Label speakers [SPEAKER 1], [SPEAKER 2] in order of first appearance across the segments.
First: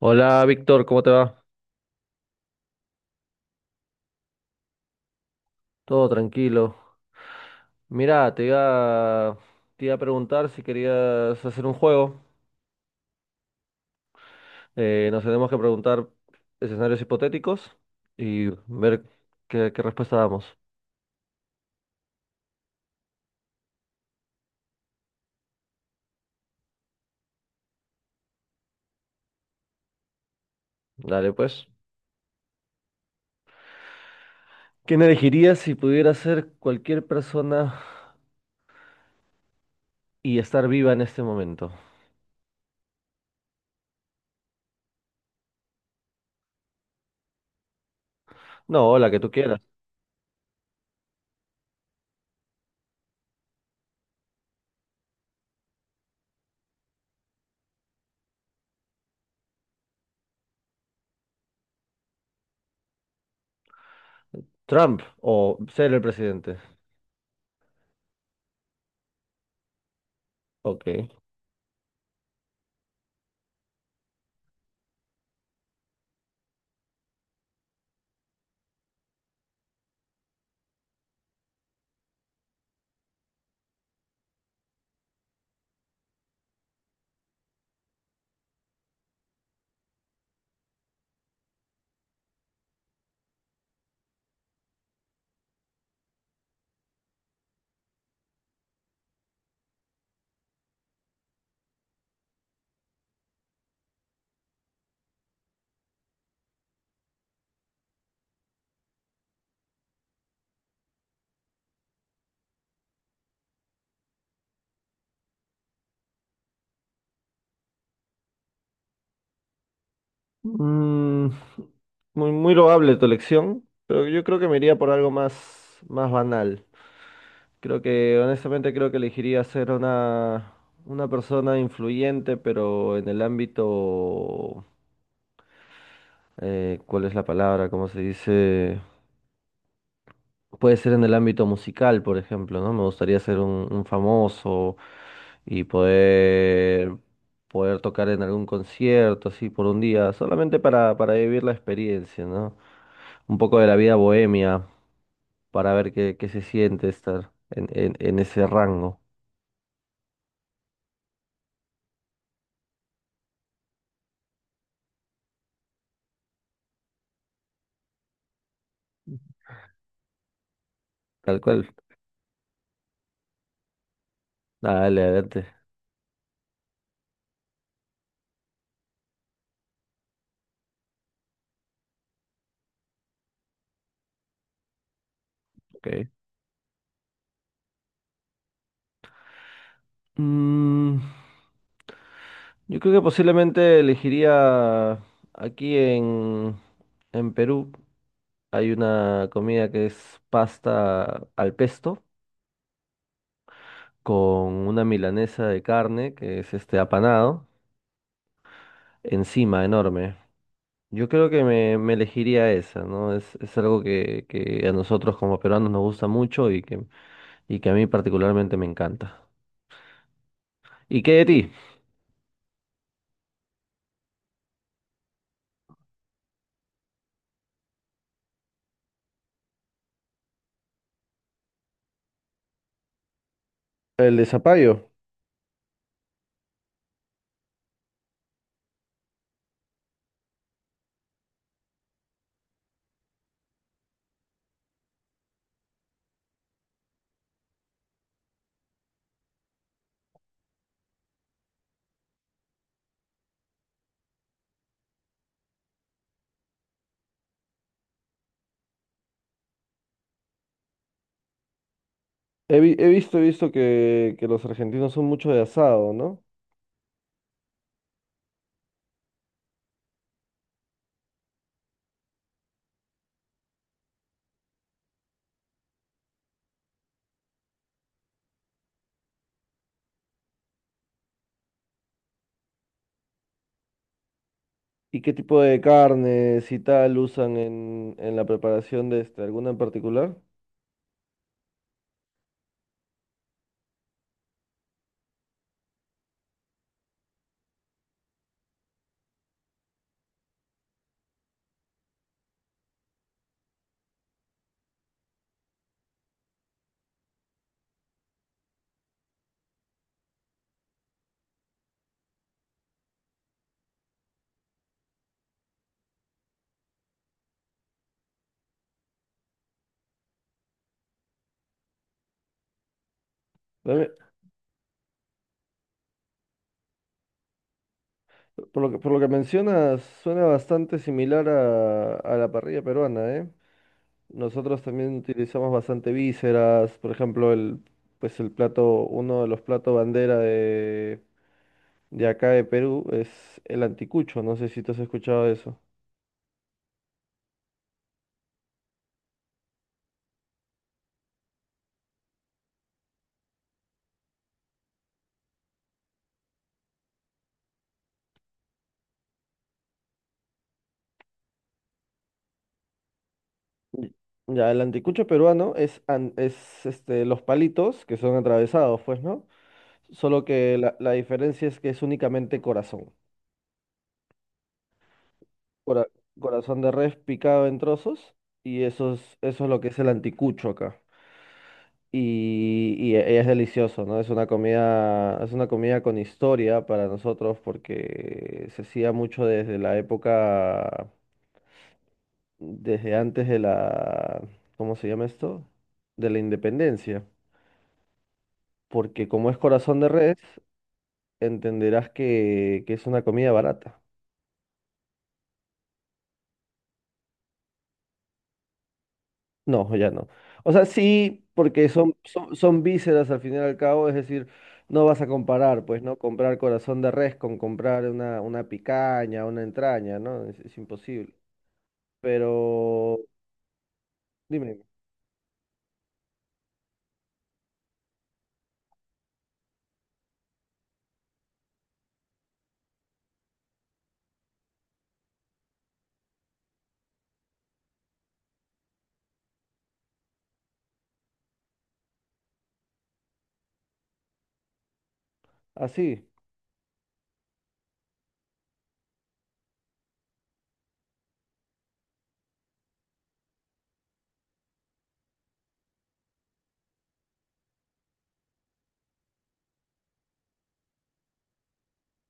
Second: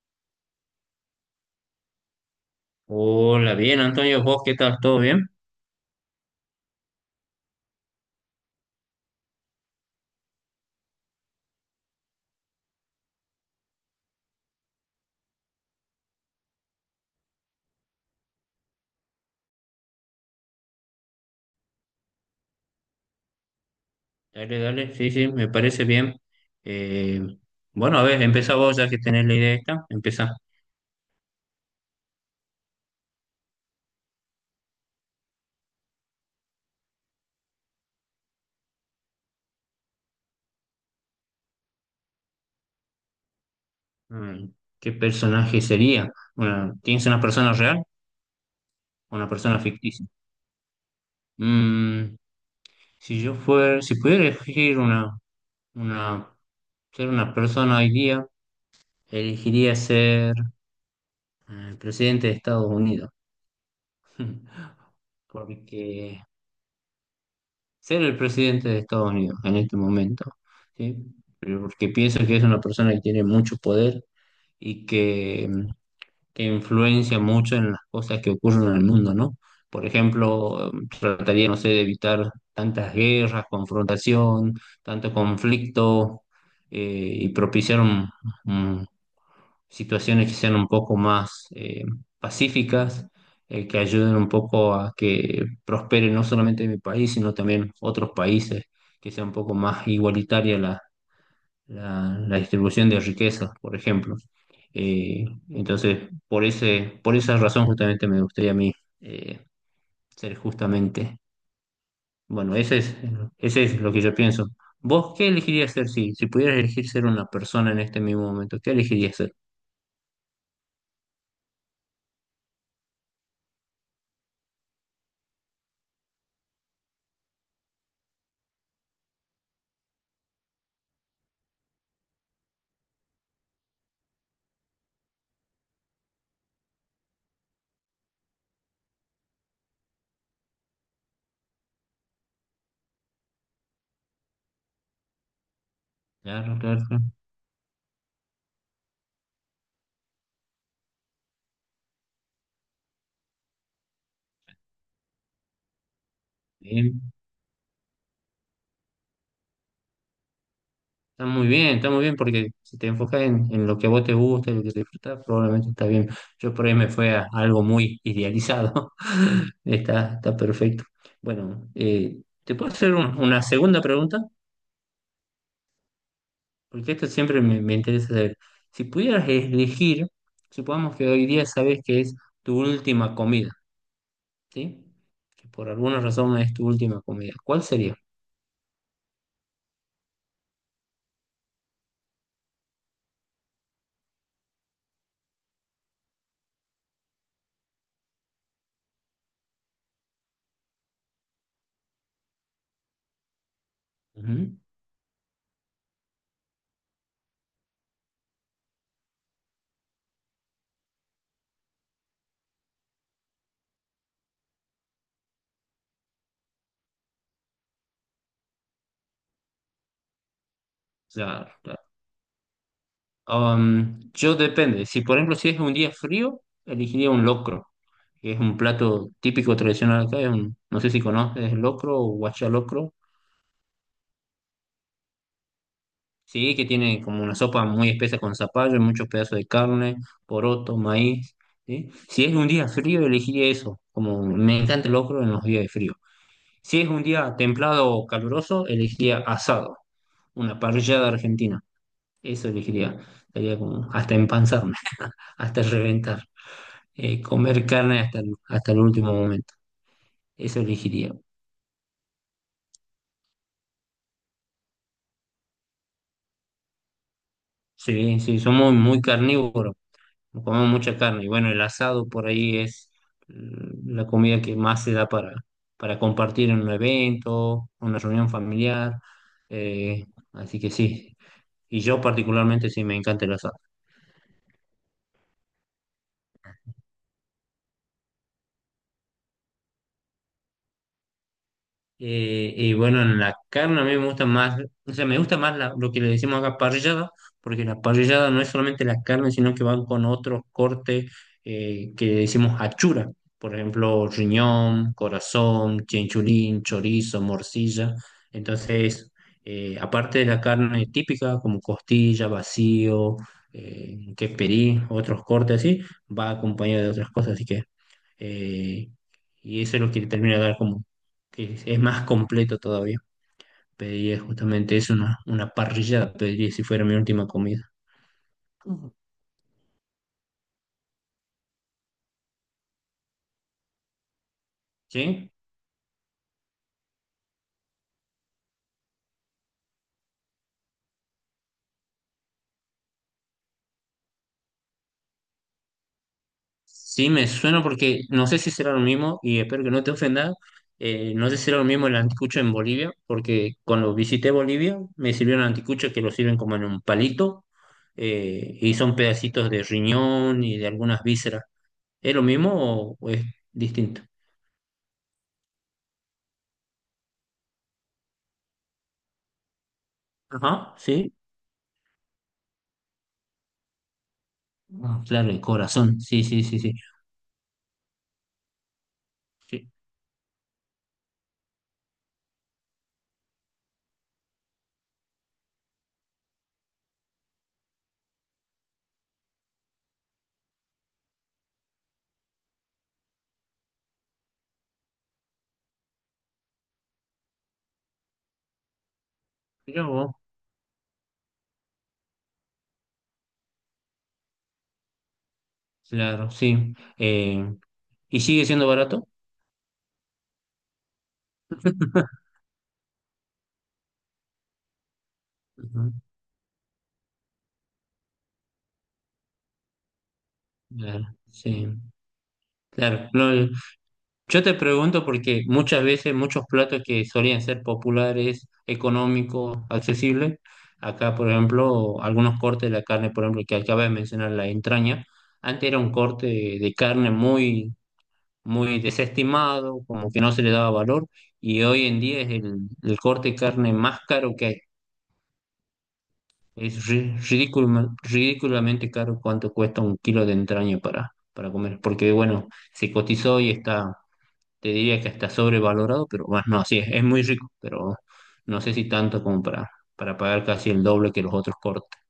[SPEAKER 1] Hola Víctor, ¿cómo te va?
[SPEAKER 2] Hola, bien, Antonio, ¿vos qué tal? ¿Todo bien?
[SPEAKER 1] Todo tranquilo. Mira, te iba a preguntar si querías hacer un juego. Nos tenemos que preguntar escenarios hipotéticos y ver qué respuesta damos.
[SPEAKER 2] Dale, dale, sí, sí, me parece bien. Eh, bueno, a ver, empezá vos ya que tenés la idea esta, empezá.
[SPEAKER 1] Dale, pues. ¿Quién elegirías si pudiera ser cualquier persona y estar viva en este momento?
[SPEAKER 2] Mm, ¿Qué personaje sería? Bueno, ¿tienes una persona real
[SPEAKER 1] No, la
[SPEAKER 2] o
[SPEAKER 1] que
[SPEAKER 2] una
[SPEAKER 1] tú quieras.
[SPEAKER 2] persona ficticia? Mm, si pudiera elegir una, ser una persona hoy día, elegiría ser presidente de Estados Unidos.
[SPEAKER 1] ¿Trump o ser el
[SPEAKER 2] Porque
[SPEAKER 1] presidente?
[SPEAKER 2] ser el presidente de Estados Unidos en este momento,
[SPEAKER 1] Ok.
[SPEAKER 2] ¿sí? Pero porque pienso que es una persona que tiene mucho poder y que influencia mucho en las cosas que ocurren en el mundo, ¿no? Por ejemplo, trataría, no sé, de evitar tantas guerras, confrontación, tanto conflicto, eh, y propiciar situaciones que sean un poco más pacíficas, que ayuden un poco a que prospere no solamente mi país, sino también otros países, que sea un poco más igualitaria la, la distribución de riquezas, por ejemplo. Eh, entonces, por esa razón justamente me gustaría a mí eh, ser bueno, ese es lo que yo pienso. ¿Vos qué elegirías ser si pudieras elegir ser una persona en este mismo momento? ¿Qué elegirías ser?
[SPEAKER 1] Mm, Muy loable tu elección, pero yo creo que me iría por algo más, más banal. Creo que, honestamente, creo que elegiría ser una persona influyente, pero en el ámbito, ¿cuál es la palabra? ¿Cómo se dice? Puede ser en el ámbito musical, por ejemplo, ¿no? Me gustaría ser un famoso y
[SPEAKER 2] Claro, claro, claro.
[SPEAKER 1] poder tocar en algún concierto, así, por un día, solamente para vivir la experiencia, ¿no? Un poco de la vida bohemia, para ver qué se siente
[SPEAKER 2] Bien.
[SPEAKER 1] estar en ese rango.
[SPEAKER 2] Está muy bien, está muy bien porque si te enfocas en lo que a vos te gusta, en lo que te disfrutas, probablemente está bien. Yo por ahí me fue a algo muy idealizado. Está, está perfecto.
[SPEAKER 1] Tal cual.
[SPEAKER 2] Bueno, ¿te puedo hacer una segunda pregunta?
[SPEAKER 1] Dale, adelante.
[SPEAKER 2] Porque esto siempre me interesa saber. Si pudieras elegir, supongamos que hoy día sabes que es tu última comida, ¿sí? Que por
[SPEAKER 1] Ok.
[SPEAKER 2] alguna razón es tu última comida. ¿Cuál sería?
[SPEAKER 1] Mm, yo creo que posiblemente elegiría aquí en, en Perú. Hay una comida que es pasta al pesto
[SPEAKER 2] Ujú.
[SPEAKER 1] con una milanesa de carne que es este apanado encima, enorme. Yo creo que me elegiría esa, ¿no? Es algo que a nosotros como peruanos nos gusta mucho y que a mí particularmente me encanta. ¿Y qué de ti?
[SPEAKER 2] Claro, claro. Yo depende. Si por ejemplo si es un día frío, elegiría un locro, que es un plato típico tradicional acá. No sé si conoces el locro o guachalocro.
[SPEAKER 1] El de zapallo.
[SPEAKER 2] Sí, que tiene como una sopa muy espesa con zapallo, muchos pedazos de carne, poroto, maíz. ¿Sí? Si es un día frío, elegiría eso. Como me encanta el locro en los días de frío. Si es un día templado o caluroso, elegiría asado, una parrillada argentina. Eso elegiría. Sería como hasta empanzarme, hasta reventar. Eh, comer carne hasta el último momento. Eso elegiría.
[SPEAKER 1] He visto que los argentinos son mucho de asado, ¿no?
[SPEAKER 2] Sí, sí, somos muy carnívoros, comemos mucha carne. Y bueno, el asado por ahí es la comida que más se da para compartir en un evento, una reunión familiar. eh, Así que sí. Y yo particularmente sí me encanta el asado.
[SPEAKER 1] ¿Y qué tipo de carnes y tal usan en la preparación de este, alguna en particular?
[SPEAKER 2] Y bueno, en la carne a mí me gusta más, o sea, me gusta más lo que le decimos acá parrillada, porque la parrillada no es solamente la carne, sino que van con otros cortes que le decimos achura, por ejemplo, riñón, corazón, chinchulín, chorizo, morcilla. Entonces, aparte de la carne típica, como costilla, vacío, quesperí, otros cortes así, va acompañado de otras cosas, así que eh, y eso es lo que le termina de dar como que es más completo todavía.
[SPEAKER 1] Dame-
[SPEAKER 2] Pediría justamente eso, una parrillada, pediría si fuera mi última comida.
[SPEAKER 1] por lo que, por
[SPEAKER 2] Ujú.
[SPEAKER 1] lo que mencionas, suena bastante similar a la parrilla peruana, ¿eh? Nosotros también
[SPEAKER 2] ¿Sí?
[SPEAKER 1] utilizamos bastante vísceras, por ejemplo, pues el plato, uno de los platos bandera de acá de Perú es el anticucho, no sé si tú has escuchado eso.
[SPEAKER 2] Sí, me suena porque no sé si será lo mismo y espero que no te ofenda. No sé si será lo mismo el anticucho en Bolivia, porque cuando visité Bolivia me sirvieron anticuchos que lo sirven como en un palito, y son pedacitos de riñón y de algunas vísceras. ¿Es lo mismo o es distinto?
[SPEAKER 1] Ya, el anticucho peruano es, es este, los palitos que son atravesados, pues, ¿no? Solo que
[SPEAKER 2] Ajá,
[SPEAKER 1] la
[SPEAKER 2] sí.
[SPEAKER 1] diferencia es que es únicamente corazón.
[SPEAKER 2] Ah, claro, el
[SPEAKER 1] Cora-
[SPEAKER 2] corazón, sí, sí, sí,
[SPEAKER 1] Corazón de
[SPEAKER 2] sí.
[SPEAKER 1] res picado en trozos y eso es lo que
[SPEAKER 2] Sí,
[SPEAKER 1] es el anticucho acá. Y, es delicioso, ¿no? Es una comida con historia para nosotros porque se hacía mucho desde la época, desde antes de la, ¿cómo se llama esto? De la independencia. Porque como es corazón
[SPEAKER 2] mirá
[SPEAKER 1] de
[SPEAKER 2] vos,
[SPEAKER 1] res, entenderás que es una comida barata.
[SPEAKER 2] claro, sí. ¿Y sigue siendo barato?
[SPEAKER 1] No, ya no. O sea, sí, porque son, son vísceras al fin y al cabo, es decir, no vas a comparar, pues,
[SPEAKER 2] Ujú.
[SPEAKER 1] ¿no? Comprar corazón de res con comprar una picaña, una entraña, ¿no? Es
[SPEAKER 2] Claro,
[SPEAKER 1] imposible.
[SPEAKER 2] sí,
[SPEAKER 1] Pero,
[SPEAKER 2] claro. No, yo te
[SPEAKER 1] dime,
[SPEAKER 2] pregunto porque muchas veces muchos platos que solían ser populares, económicos, accesibles, acá, por ejemplo, algunos cortes de la carne, por ejemplo, que acabas de mencionar, la entraña, antes era un corte de carne muy, muy desestimado, como que no se le daba valor, y hoy en día es el corte de carne más caro que hay.
[SPEAKER 1] así.
[SPEAKER 2] Es ridículamente caro cuánto cuesta un kilo de entraña para comer, porque bueno, se cotizó y está, te diría que está sobrevalorado, pero bueno, no, sí, es muy rico, pero no sé si tanto como para pagar casi el doble que los otros cortes.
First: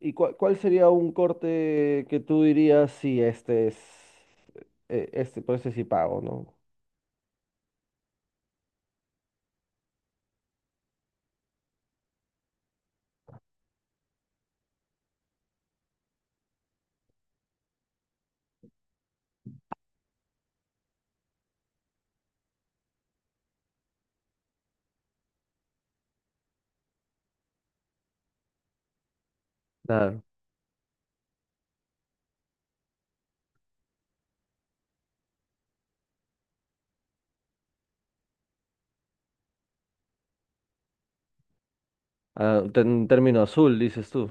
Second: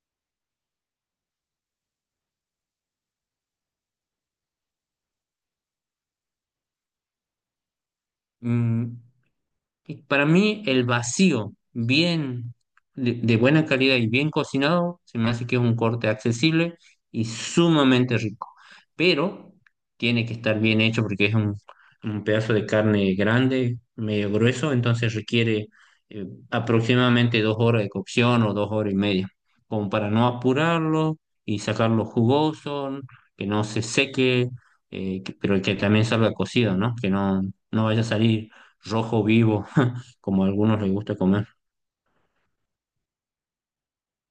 [SPEAKER 1] ¿Y cuál sería un corte que tú dirías si este es, por este sí pago, ¿no?
[SPEAKER 2] Y para mí, el vacío, bien de buena calidad y bien cocinado, se me hace que es un corte accesible y sumamente rico. Pero tiene que estar bien hecho porque es un pedazo de carne grande, medio grueso, entonces requiere aproximadamente dos horas de cocción o dos horas y media, como para
[SPEAKER 1] Claro.
[SPEAKER 2] no apurarlo y sacarlo jugoso, que no se seque, pero que también salga cocido, ¿no? Que no, no vaya a salir rojo vivo como a algunos les gusta comer.
[SPEAKER 1] Ah, en término azul, dices tú.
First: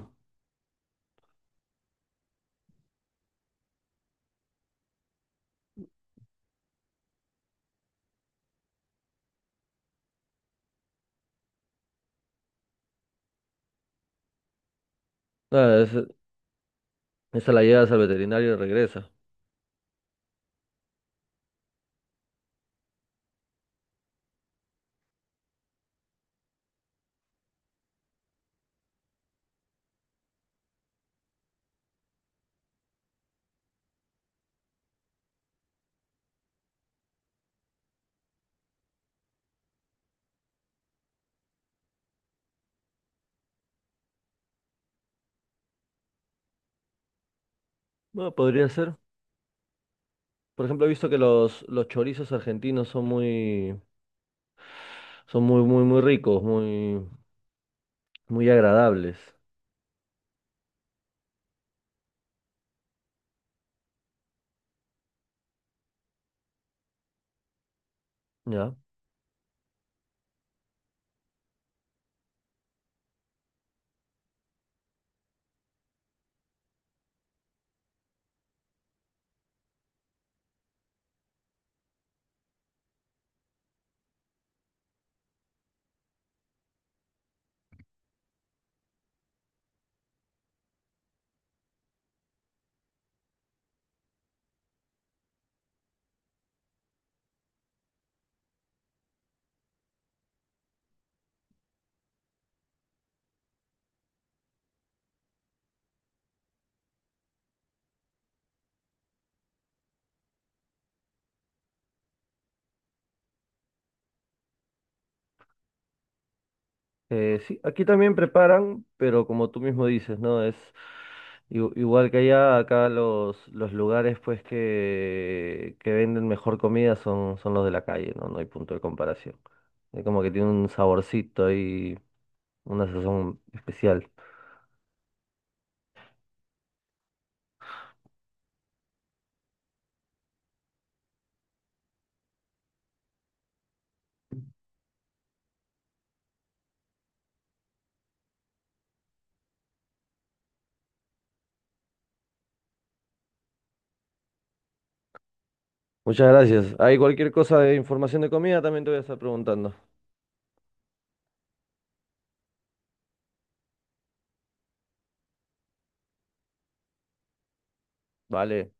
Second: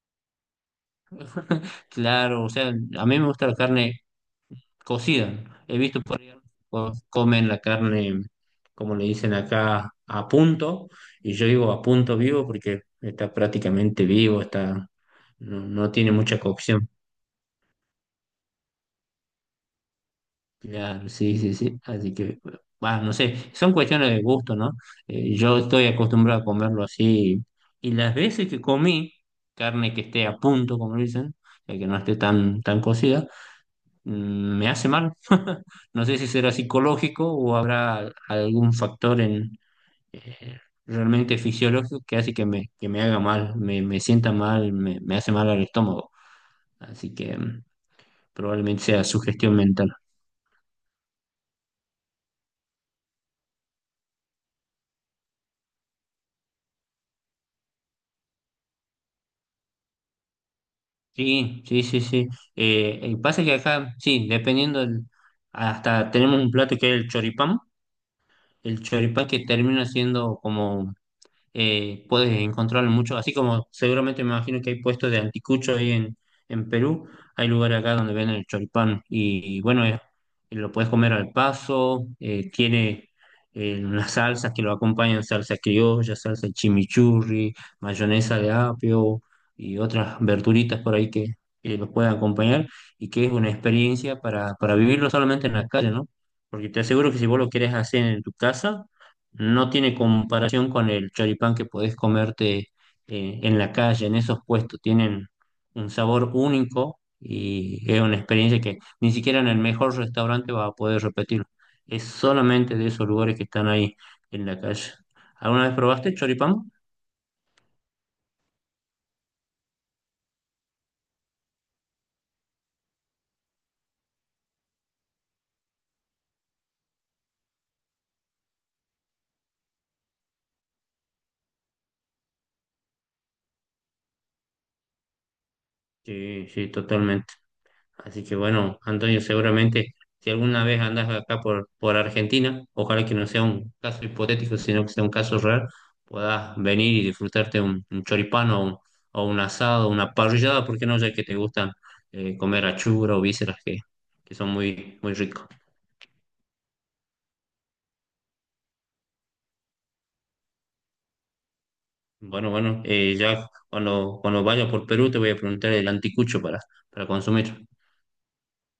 [SPEAKER 2] Claro, o sea, a mí me gusta la carne cocida. He visto por ahí comen la carne, como le dicen acá, a punto, y yo digo a punto vivo porque está prácticamente vivo, está, no, no
[SPEAKER 1] Claro,
[SPEAKER 2] tiene mucha cocción.
[SPEAKER 1] esa la llevas al veterinario y regresa.
[SPEAKER 2] Claro, sí, sí, sí. Así que, bueno, no sé, son cuestiones de gusto, ¿no? Yo estoy acostumbrado a comerlo así, y las veces que comí carne que esté a punto, como dicen, o sea, que no esté tan, tan cocida, me hace mal. No sé si será psicológico o habrá algún factor eh, realmente fisiológico que hace que me haga mal, me sienta mal, me hace mal al estómago. Así que
[SPEAKER 1] Bueno, podría
[SPEAKER 2] probablemente
[SPEAKER 1] ser.
[SPEAKER 2] sea sugestión mental.
[SPEAKER 1] Por ejemplo, he visto que los chorizos argentinos son muy ricos, muy agradables.
[SPEAKER 2] Sí, sí, sí, sí. El pasa que acá, sí, dependiendo, hasta tenemos un plato que es
[SPEAKER 1] ¿Ya?
[SPEAKER 2] el choripán que termina siendo como puedes encontrarlo mucho, así como seguramente me imagino que hay puestos de anticucho ahí en, Perú, hay lugares acá donde venden el choripán y, bueno, lo puedes comer al paso, tiene unas salsas que lo acompañan, salsa criolla, salsa chimichurri, mayonesa de apio y otras verduritas por ahí que los pueden acompañar y que es una experiencia para vivirlo solamente en la calle, ¿no? Porque te aseguro que si vos lo querés hacer en tu casa, no tiene comparación con el choripán que podés comerte en la calle, en esos puestos. Tienen un sabor único y es una experiencia que ni siquiera en el mejor restaurante vas a poder repetirlo. Es solamente de esos lugares que están ahí en la calle. ¿Alguna vez probaste choripán?
[SPEAKER 1] Sí, aquí también preparan, pero como tú mismo dices, ¿no? Es igual que allá, acá los lugares pues que venden mejor comida son, son los de la calle, ¿no? No hay punto de comparación. Es como que tiene un saborcito y una sazón especial.
[SPEAKER 2] Sí, sí, totalmente. Así que bueno, Antonio, seguramente si alguna vez andas acá por, Argentina, ojalá que no sea un caso hipotético, sino que sea un caso real, puedas venir y disfrutarte un, choripano o un asado, una parrillada, ¿porque no? Ya que te gustan comer achura o vísceras que son muy, muy ricos.
[SPEAKER 1] Muchas gracias. Hay cualquier cosa de información de comida, también te voy a estar preguntando.
[SPEAKER 2] Bueno, bueno, ya cuando, vaya por Perú te voy a preguntar el anticucho para consumir.
[SPEAKER 1] Vale.